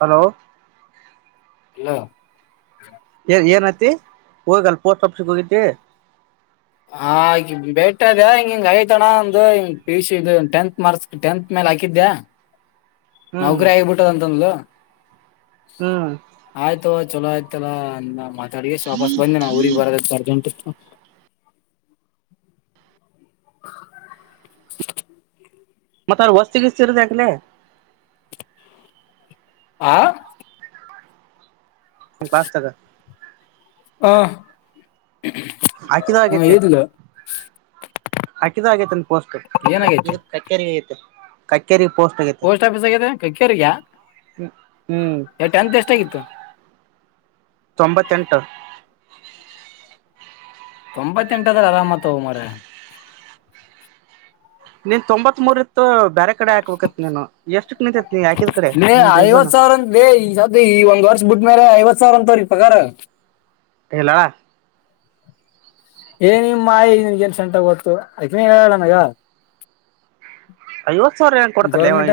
Hello hello ಏ ಏನತಿ ಹೋಗಲ್ ಪೋಸ್ಟ್ ಆಫೀಸಗೆ ಹೋಗಿತಿ ಹ ಬೇಟ ಹಿಂಗ ಹಿಂಗ್ ಐ್ತಣ ಒಂದು ಹಂಗ್ P U C tenth marks tenth ಮೇಲೆ ಹಾಕಿದ್ದ್ಯಾ ಹ್ಮ್ ನೌಕರಿ ಆಗಿಬಿಟ್ಟದಂತಂದವಾ ಹ್ಮ್ ಆಯ್ತು ಚಲೋ ಆಯ್ತಲ್ಲ ಅ ಅಡಗೇಶ ಶ ವಾಪಸ್ ಬಂದ ನ ಅವ್ರಿಗೆ ಬರೋದ ಅರ್ಜೆಂಟ್ [inaudible] ಮತ್ತ ಅವ್ರರು ಹೊಸ್ತಿಗೆಸ್ತಿರದ ಯಾಕ್ಲೆ ಆ ಪಾಸ ತಕಾ ಹಾ ಹಾಕಿದ ಹಾ ಆಗೈತೆ ಏದಿಲ್ಲ ಹಾಕಿದ ಆಗೇತಂತೆ ಕೋಸ್ತ ಇದು ಕಕ್ಕರಿಗ ಐತೆ ಕಕ್ಕೇರಿ ಪೋಸ್ಟ್ ಆಫೀಸ್ ಆಗಿದೆ ಕಕ್ಕೇರಿಗ ಹ್ಮ್ ಟೆಂತ್ ಎಷ್ಟ ಅಗಿ ಎಷ್ಟಾಗಿತ್ತು ತೊಂಬತ್ತೆಂಟು ತೊಂಬತ್ತೆಂಟಾದ್ರ ಅರಾಮತ್ವ ಮರಯ್ಯ ನಿನ್ ತೊಂಬತ್ತ್ ಮೂರ್ ಇತ್ತು ಬೇರೆ ಕಡೆ ಹಾಕ್ಬೇಕತಿ ನೀನು ಎಷ್ಟು ನಿಂತತೈತ್ ನೀ ಯಾಕಿದ್ ಕಡೆ ಲೇ ನಿಮ ರೀಸನ್ ಐವತ್ ಮೇಲೆ ಐವತ್ ಸಾವಿರ ಅಂತವ್ರೀ ಪಗರ ಹಲ್ಲಳ ಏ ನಿಮ್ ಮಾಯಿ ನಿಮ ಜನ್ ಸಂಟ ಗೊತ್ತು ಅಕನೆ ಹೇಳಳ ನನಗ ಐವತ್ ಸಾವಿರ ಏನ್ ಕೊಡ್ತಾರಲ ಗೌರ್ಮೆಂಟ್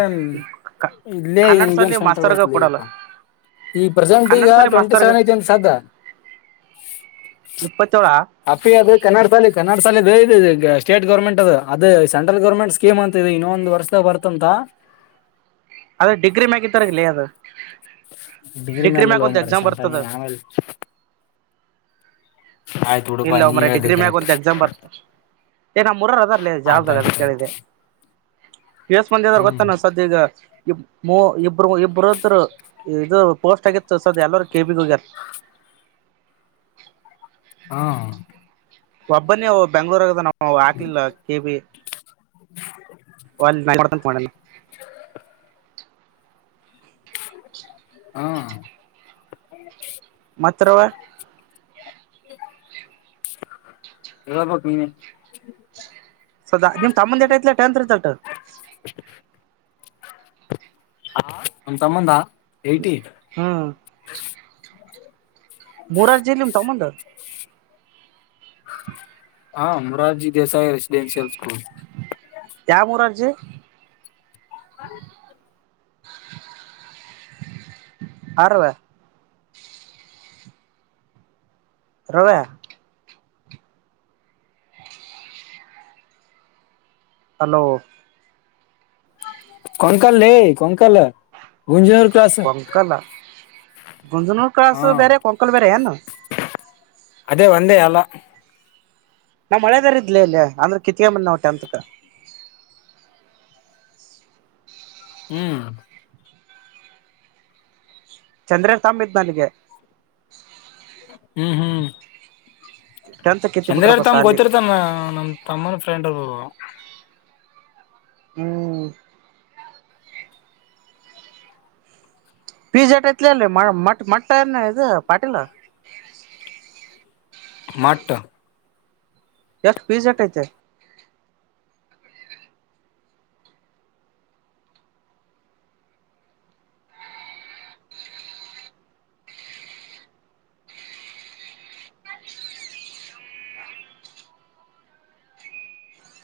ಇಲ್ಲೇ ಕನ್ನಡ ಸಾಲಿ ಮಾಸ್ತರ್ಗ ಸೆಂಟರ್ ಕೊಡಲ್ಲ ಈ ಪ್ರೆಸೆಂಟ್ ಕನ್ನಡ ಈಗ ಸಾಲಿ ಟ್ವೆಂಟಿ ಮಾಸ್ತರ್ಗ ಸೆವೆನ್ ಐತಿಂತ ಸ್ದದ್ದ ಇಪ್ಪತ್ತೇಳ ಅಪ್ಪಿ ಕನ್ನಡ ಶಾಲೆ ಕನ್ನಡ ಶಾಲೆ ಸ್ಟೇಟ್ ಗರ್ಮೆಟ್ ಅದು ಸಂಟ್ರಲ್ ಗೌರ್ಮೆಟ್ ಸ್ಕೀಮ್ ಅಂತ ಇನ್ನೊ ಒಂದು ವರ್ಷ ಬರ್ತಂತ ಅದೇ ಡಿಗ್ರಿ ಮಗಿತ್ತಾರಲಿ ಅದು ಡಿಗ್ರಿ ಮೇಲ್ಲ ಮ್ಯಾಗ ಲ್ ಒಂದ್ ಮಾರಾಯ ಎಕ್ಸಾಮ್ ಅಂತ ಬರ್ತದ ಆಮೇಲೆ ಆಯ್ತು ಬಿಡಪಾ ಇಲ್ಲ ಒ ನೀ ಮ್ರ ಹೇಳ್ದೆ ಡಿಗ್ರಿ ಮ್ಯಾಗ ಕರೆಕ್ಟ್ ಒಂತ ಎಕ್ಸಾಮ್ ಬರ್ತ ಏ ನಮ್ಮ್ಊರರ್ ಅದ ಅಲ್ಲಿ ಜವಾಬ್ದಾರೀ ಅದ ಆಯ್ತಾಯ್ತು ಆಯ್ತು ಕೇಳಿದೆೆ ಎಸ ಮಂದಿ ಅದರು ಹ್ಮ್ ಗೊತ್ತಾನ ಸದ್ಯ ಈಗ ಇ ಮೂ ಇಬ್ರು ಇಬ್ರದ ಇದು ಪೋಸ್ಟ್ ಆಗಿತ್ತು ಸದ್ ಎಲ್ಲರ ಕೆ ಪಿ ಗ ಹೋಗ್ಯರ. ಹಾ ಒಬ್ಬನ ಬೆಂಗ್ಳೂರ ನ ಆಟ್ಲ್ಲ ಕೇಬಿ [inaudible] ಒನ್ [unintelligible] ಹಾ ಮಾತ್ರವ ಹೇಳಬೇಕ ನೀ ಸದಾ ನಿಮ್ ತಮ್ಮಂದ ಏಟ್ಟ ಐತಿಲೆ ಟೆಂತ್ ರಿಸಲ್ಟ್ ಹಾ ನಿಮ್ಮ ತಮ್ಮಂದಾ ಹ್ಮ್. ಮುರಾರ್ಜಿ ಇಲ್ಲ ನಿಮ್ಮ ತಮ್ಮಂದ ಹ ಮುರಾರ್ಜಿ ದಸಾಯ ರೆಸಿಡೆನ್ಸಿಯಲ್ ಸ್ಕೂಲ್. ಯಾ ಮುರಾರ್ಜಿ. [inaudible] ಆರವ ರವೆ ಹಲೋ. ಕಂಕಲ್ ಲೆ ಕಂಕಲ್ ಗುಂಜನರು ಕೊಂಕಲ ಗುಂಜನೂರು ಕ್ರಾಸು ಹಾ ಬೇರೆ ಕೊಂಕಲ್ ಬೇರೆ ಏನ ಅದೇ ಒಂದೇ ಎಲ್ಲಾ ನಾ ಮಳೆದಾರ ಇದ್ಲ ಅಲ್ಲಿ ಅಂದ್ರೆ ಕಿತ್ಗೆ ಮಂದ ಟೆಂತ್ ಕ ಹ್ಮ್. ಚಂದ್ರ ತಂಬ ಇದ್ದ ನನಗೆ ಹ್ಮ್ ಹ್ಮ್. [inaudible] ಕಿತ್ತಿ ಚಂದ್ರ ಬಿಟ್ರಪ್ಪ ತಮ್ಮ ಸಾಲಿ ಗೊತ್ತಿರ್ತಾನ ನಮ್ ತಮ್ಮನ್ ಫ್ರೆಂಡ್ [inaudible] ಹ್ಮ್. ಪಿಜ್ಜಾಹಟ್ ಐತಿಲೆ ಅಲ್ಲ ಮ ಮ ಮಟ್ಟನ್ ಇದ ಪಾಟೀಲ. ಮಟ್ಟ ಎಷ್ಟು ಪೀಜ ಎಟ್ ಐತಿ.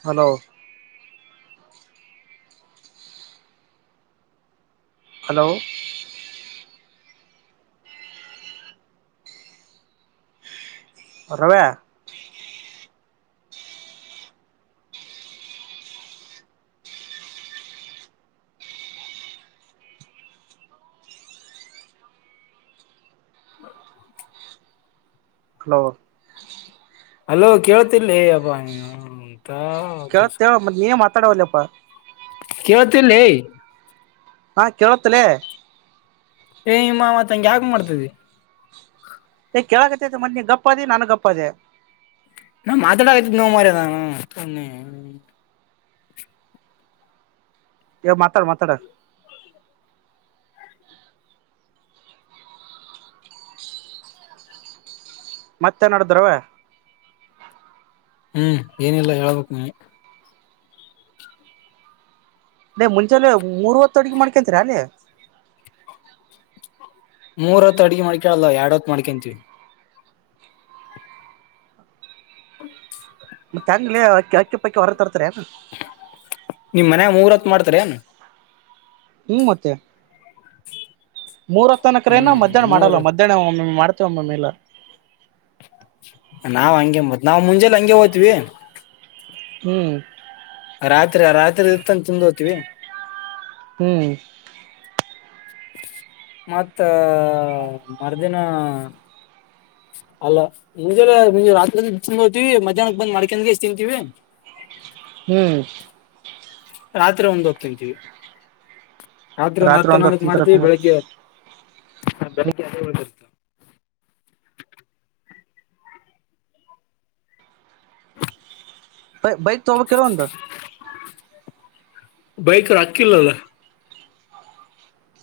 ಹಲೋ ಹಲೋ ರವ್ಯ [inaudible] ಹಲೋ ಹಲೋ ಕೇಳ್ತಿಲೆ ಅಬ್ಬಾ. ಕ ನಿಯಮ [inaudible] ಕಡಲಪ್ಪ [inaudible] ಕೇಳ್ತಿಲ್ಲೇ. ಹಾ ಕೇಳುತ್ತಲೇ. ಏ ನಿಮ್ಮ ಮತ್ಂಗಗೆ ಯಾಕ ಮಾಡ್ತದೆ. ಕೆೇಳಕತ್ತತೆ ಮತ್ತೆ ನೀ ಗಪ್ಪ ಅದೇ ನಾನು ಗಪ್ಪ ಆದೆೇ. ನಾ ಮಾತಾಡಕತ್ನಿಡ್ನೋ ಮಾರಿಯಾ ನಾನು. ಏ ಮಾತಾಡ ಮಾತಾಡ ಮತ್ತೆ ನಡದ್ರವ ಹ್ಮ್ ಏನಿಲ್ಲ ಹೇಳ್ಬೇಕ್ ನೀವು. ಏ ಮುಂಚೆಲ್ಲ ಮೂರ್ವತ್ತು ಅಡುಗಿ ಮಾಡ್ಕೊಂತೀರ ಅಲ್ಲಿ. ಮೂರ ಹೊತ್ತ ಅಡ್ಗೆ ಮಾಡ್ಕಳಲ್ಲ ಎರಡ್ ಹೊತ್ತ ಮಾಡ್ಕೊಂತೀವಿ. ಮತ್ತೆ ಹೆಂಗ್ಳೆ ಅಕ್ಕಿ ಪಕ್ಕಿ ಹೊರತರ. [unintelligible] ಮೂರ ಹೊತ್ತ ಮಾಡ್ತಾರಿಯಾನ್. ಹೂ ಮತ್ತೆ. ಮೂರ ಹೊತ್ತ ಅನ್ನಕರೇನ ಹ್ಮ್ ಮದ್ಯಾಹ್ನ ಮಾಡಲ್ಲ ಮೂರ್ ಮದ್ಯಾಹ್ನ ಒಮ್ಮೆ ಒಮ್ಮೆ. ಮತ್ತ ಒಮ್ಮಮ್ಮೆ ಇಲ್ಲ. ನಾವ್ ಹಂಗೆ ಮತ್ ನಾವು ಮುಂಜೆಲಿ ಹಂಗೆ ಹೋತವಿ. ಹ್ಮ್ ರಾತ್ರಿ ಆ ರಾತ್ರಿ ಇತ್ತಂತ ತಿಂದ ಹೋಗ್ತೀವಿ. ಹ್ಮ್ ಮತ್ತ ಮರ್ದಿನ ಅಲ್ಲ ಮುಂಜಾಲೆ ರಾತ್ರಿ ತಿಂದ ಹೋಗತೀವಿ ಮಧ್ಯಾಹ್ನಕ್ ಬಂದ್ ಮಾಡ್ಕಂದಗೆ ಇಷ್ಟ ತಿಂತೀವಿ. ಹ್ಮ್ ರಾತ್ರಿ ಒಂದ ಹೊತ್ತ ತಿಂತೀವಿ ಆದ್ರ ಒಂದ್ ರಾತ್ರಿ ಹತ್ತು ಹತ್ತನ್ನೊಂದಕ್ ತಿಂತಾರ ಮಾಡ್ತೀವಿ ಬೆಳಿಗ್ಗೆ. ಹಾ ಬೆಳಿಗ್ಗೆ ಎದ ಒಳಗ ಇರುತ್ತು [inaudible] ಭೈ ಭೈ ತೊಗೊತಿ ಒಂದ್ ಬೈಕ ರಕ್ಕಿಲ್ಲ ಅಲ್ಲ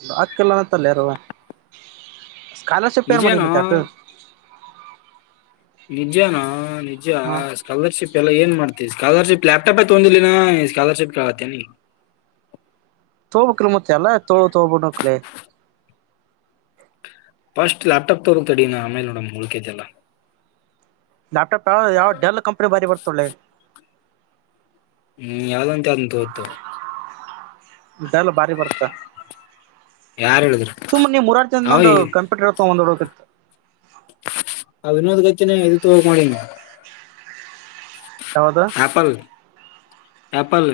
ರೊಕ್ಕ ಇಲ್ಲತ್ತಲ್ಲಾರವಾ. ಸ್ಕಾಲರ್‌ಶಿಪ್ ಯಾರ [inaudible] ನಿಜಾನೋ ಮ ಚಟು ನಿಜಾನ ನಿಜ ಹಾ ಸ್ಕಾಲರ್‌ಶಿಪ್ ಲೆ ಏನ್ ಮಾಡ್ತತಿವಿ ಸ್ಕಾಲರ್‌ಶಿಪ್ ಲ್ಯಾಪ್ಟಾಪೇ ತೂಗಂದಿಲ್ಲಿನ ಸ್ಕಾಲರ್ಶಿಪ್ ಕೇಳತಿಯೇನ್. ತೊಗೊಬ್ಕ್ಕಲ ಮತ್ತೆ ಅಲ್ಲ ತೊಗೊಂಡ ತೂಗೋಬೇಕ್ ಕಲೇ ಫಸ್ಟ್ ಲ್ಯಾಪ್ಟಾಪ್ ತಗೋಕ್ತಡ ನ ಆಮೇಲೆ ನೋಡ ಉಳಕಿದ್ದೆಲ್ಲ. ಲ್ಯಾಪ್ಟಾಪ್ ಯಾವ ಯಾವ ಡೆಲ್ ಕಂಪ್ನಿ ಬಾರಿ ಬರ್ತಾವ್ಲೆ. ಹ್ಮ್ ಯಾವ್ದಂತ ಅಂತು ಅದನ್ ತೊಗೊತೆನ್ ತೊಗೊ. ಡೆಲ್ ಬಾರಿ ಬರುತ್ತ ಯಾರ್ ಹೇಳಿದ್ರು ಸುಮ್ ನೀ ಮೂರಗ್ ಜನದ ಅವ ಒಂದು ಕಂಪ್ಯೂಟರ್ ತೊಗೊಂಡಬರಬೇಕಿಲ್ಲ ಹತ್ತು [unintelligible] [unintelligible] ಯಾವ್ದು ಆಪಲ್ ಆಪ್ಪಲ್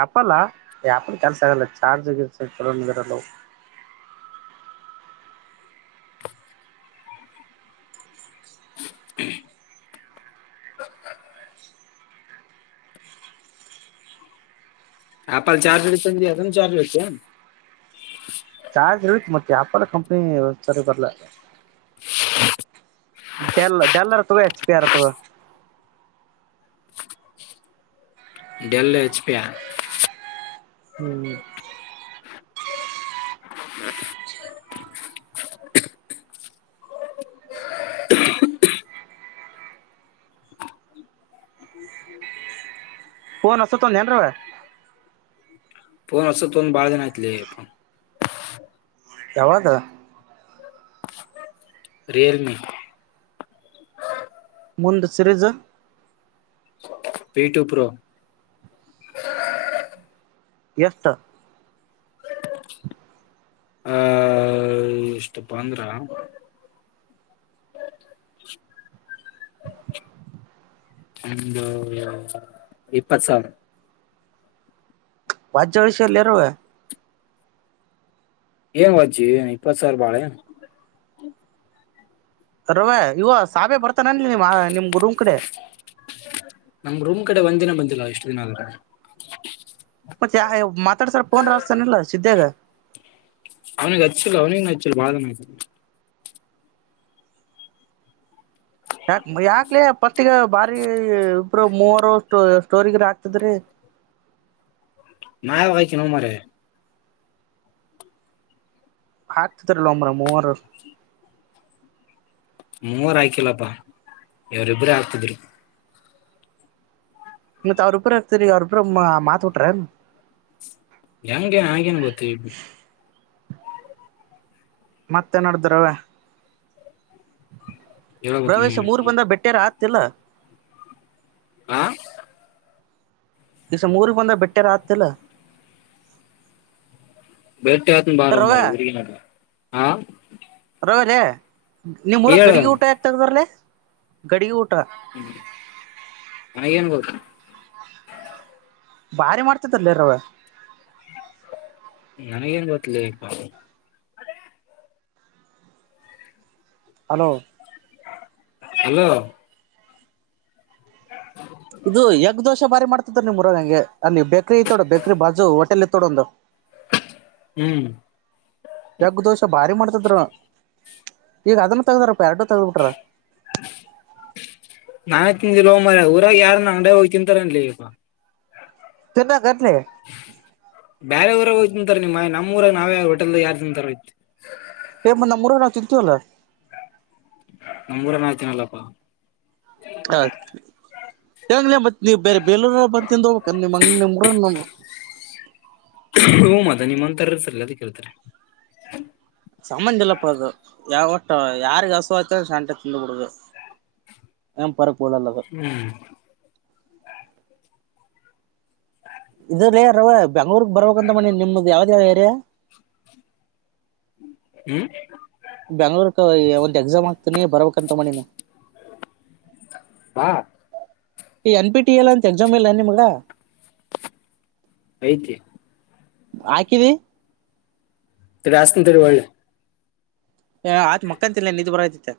ಆಪಲ್ಲಾ ಆಪಲ್ ಕೆಲ್ಸ ಆಗಲ್ಲ ಚಾರ್ಜ್ನ ಚುಚ್ಚಬೇಕು [unintelligible] [inaudible] ಆಪಲ್ ಚಾರ್ಜರ್ಲ್ಲಿ ತಂದಿದ್ದೀಯಾ ಅದನ್ನು ಚಾರ್ಜರ್ತ್ತು ಚಾರ್ಜ್ ಹೇಳತ್ತು ಮತ್ತೆ ಆಲ್ಲ ಕಂಪನಿ ಸರಿ ಬರ್ಲ ಡೆಲ್ ಡೆಲ್ಲರ್ ತಗ ಹೆಚ್ ಪಿ ಯಾರ ತಗೋ ಡೆಲ್ ಎಚ್ ಪಿ ಹ್ಮ್ [inaudible] ಫೋನ್ ಹೊಸ ತೊಂದ ಏನಾದ್ರೂ ಪ ಅ ತೊಂದು ಬಾಳ ದಿನ ಆಯ್ತು ಯಾವಾಗ ರಿಯಲ್ಮಿ ಮುಂದ ಸಿರಜು ಬೀಟು ಪ್ರೊ ಎಷ್ಟು [inaudible] ಆ ಎಷ್ಟಪ್ಪ ಅಂದ್ರ ಒಂದು ಇಪ್ಪತ್ ಸಾವಿರ ವಾಜ್ ವಷ ಎಲ್ಲರ ಏನ್ ವಜ್ ಏನ್ ಇಪ್ಪತ್ ಸಾವಿರ ಬಾಳೆ ರವಿ ಇವ ಸಾಬೆ ಬರ್ತ ನಿ ನಿಮ್ ರೂಮ್ ಕಡೆ ನಮ್ ರೂಮ್ ಕಡೆ ಒಂದ್ ದಿನ ಬಂದಿಲ್ಲ ಎಷ್ಟು ದಿನ ಆದ್ರೂ ಮತ್ತ ಯ ಮಾತಾಡ್ಸರ್ ಪೋನ್ ಹಚ್ತಾನಲ್ಲ ಸಿದ್ದಾಗ ಅವನಿಗೆ ಅಚ್ಚಲ್ಲ ಅವನಿಗೆ ಅಚ್ಚಲ್ಲ ಬಾಳ ದಿನ ಆಯ್ತು ಯಾಕ್ ಯಾಕ್ಲ ಪತ್ತಗ ಬಾರಿ ಇಬರು ಮೂವರು ಸ್ಟೋ ಸ್ಟೋರಿಗರ ಹಾಕಿದ್ರಿ ನಾ ಯಾವಾಗ ಹಾಕಿದೀನಿ ಮಾರಾಯ ಹಾತತಿರ್ಲ್ ಒಂಬ್ರ ಮೂವರು ಮೂರ್ ಆಯ್ಕಿಲ್ಲಪ್ಪಾ ಇವರಿಬ್ಬರೇ ಆಗ್ತಿದ್ರು ಮತ್ ಅವ್ರ ಇಬ್ರೇ ಆಗ್ತರಿ ಅವ್ರ ಇಬ್ರೇ ಮಾತ್ ಬಿಟ್ರ ಏನು ಹೆಂಗೆ ಹಾಗೇನ್ ಗೊತ್ತವಿ ಮತ್ತೆ ನಡದ್ರಲ್ಲ ಹೇಳ್ಬೇಕ್ ನೀ ಪ್ರವೇಶ ಮೂರು ಬಂದ ಬೆಟ್ಟೆ ರಾತ್ ತಿಲ್ಲ ಹ ಈಸ ಊರಿಗೆ ಬಂದಾಗ ಬೆಟ್ಟಾರ ಆಗ್ತಿಲ್ಲ ಬೇಟೆ ಹತ್ತೀನಿ ಬಾರೋ ಮಾರಾಯ ಹಾ ಬರಿ ನಿಮ್ ಊರ ಹೇಳ ಗಡಿಗೆ ಊಟ ಏಕೆ ಆಗ್ತದರೀ ಗಡಗಿ ಊಟ. ನನಗೇನ್ ಗೊತ್ತ. ಭಾರಿ ಮಾಡ್ತಿದ್ದರ್ಲೆ ರವ್ಯಾ. ನನಗೇನ್ ಗೊತ್ತಲೇಪ. ಹಲೋ. ಹಲೋ. [unintelligible] ನಿಮ್ಮ ಊರಗ ಹಂಗೆ ಅಲ್ಲಿ ಬೇಕ್ರಿ ಇತ್ತೊ ಬೇಕ್ರಿ ಬಾಜು ಹೋಟೆಲ್ ಇತ್ತ ನೋಡ್ ಒಂದು. ಹ್ಮ್ ಯಗ ದೋಷೆ ಭಾರಿ ಮಾಡ್ತಿದ್ರ ಈಗ ಅದನ್ನ ತಗದಾರ. ಎರಡು ತೆಗೆದ ಬಿಟ್ರ್. ನಾ ತಿಂದಿಲ್ಲೋ ಮಾರಾಯಾ ಊರಾಗ ಯಾರನ ಅಂಗಡ್ಯಾಗ್ ಹೋಗಿ ತಿಂತಾರೆನ್ಲೆಪ್ಪಾ. [unintelligible] ಬ್ಯಾರೆ ಊರಾಗ ಹೋಗ ತಿಂತಾರ್ ನಿಮ್ಮ ಆಯಿ ನಮ್ಮ ಊರಾಗ ನಾವ ಯಾರ ಹೋಟೆಲ್ದಾಗ್ ಯಾರ್ ತಿಂತರೋಯ್ತಿ. ಎ ಯಪ್ಪ ನಮ್ಮ ಊರಾಗ ನಾವ್ ತಿಂತೀವ್ ಅಲ್ಲ. ನಮ್ ಊರಾಗ್ ನಾವ್ ತಿನ್ನಲ್ಲಪ್ಪಾ. ಆ ಎನ್ಲೆ ನೀ ಮತ್ತ್ ನೀವ್ ಬೇರೆ ಬೇಲೂರಲ್ಲ ಬಂದ ತಿಂದ ಹೋಗ್ಬೇಕೆನ್ ನಿಮ್ಮ ಅಂಗ ನಿಮ್ಮೂರಾಗ ನಾನು. ಅದ ನಿಮ್ಂತರ್ಸಲ್ಲ ಅದ ಕೇಳ್ತಾರೆ. ಸಮಂಧ ಇಲ್ಲಪ್ಪ ಅದು ಯಾವಟ್ಟ ಯಾರಿಗೆ ಹಸು ಆತದ [unintelligible] ತಿಂದ ಬಿಡುದು ಏನ್ ಪರಕ ಹ್ಮ್ ಇದುಲೇ ರವ್ಯಾ ಬೆಂಗ್ಳೂರ್ ಬರ್ಬೇಕಂತ ಮಾಡಿನಿ ನಿಮ್ದ ಯಾವ್ದ ಹೇಳ್ ಏರಿಯಾ? ಹ್ಮ್ ಬೆಂಗಳೂರ್ಕ ಎ ಒಂದ್ ಎಕ್ಸಾಮ್ ಹಾಗ್ತೀನಿ ಬರ್ಬೇಕಂತ ಮಾಡಿನಿ. ಬಾ ಈ ಎನ್ ಪಿ ಟಿ ಎಲ್ ಅಂತ ಎಕ್ಸಾಮ್ ಇಲ್ಲ ಏನ್ ನಿಮಗ? ಐಯ್ತಿ. ಹಾಕಿದಿ? ತಡಿ ಹಸ್ತನ ತಡಿ ಹೊಳ್ಳಿ. ಹ್ ಆತ್ ಮಕ್ಕತಿನಿಲೆ ನಿದ್ದಿ ಬರತೈತಿ.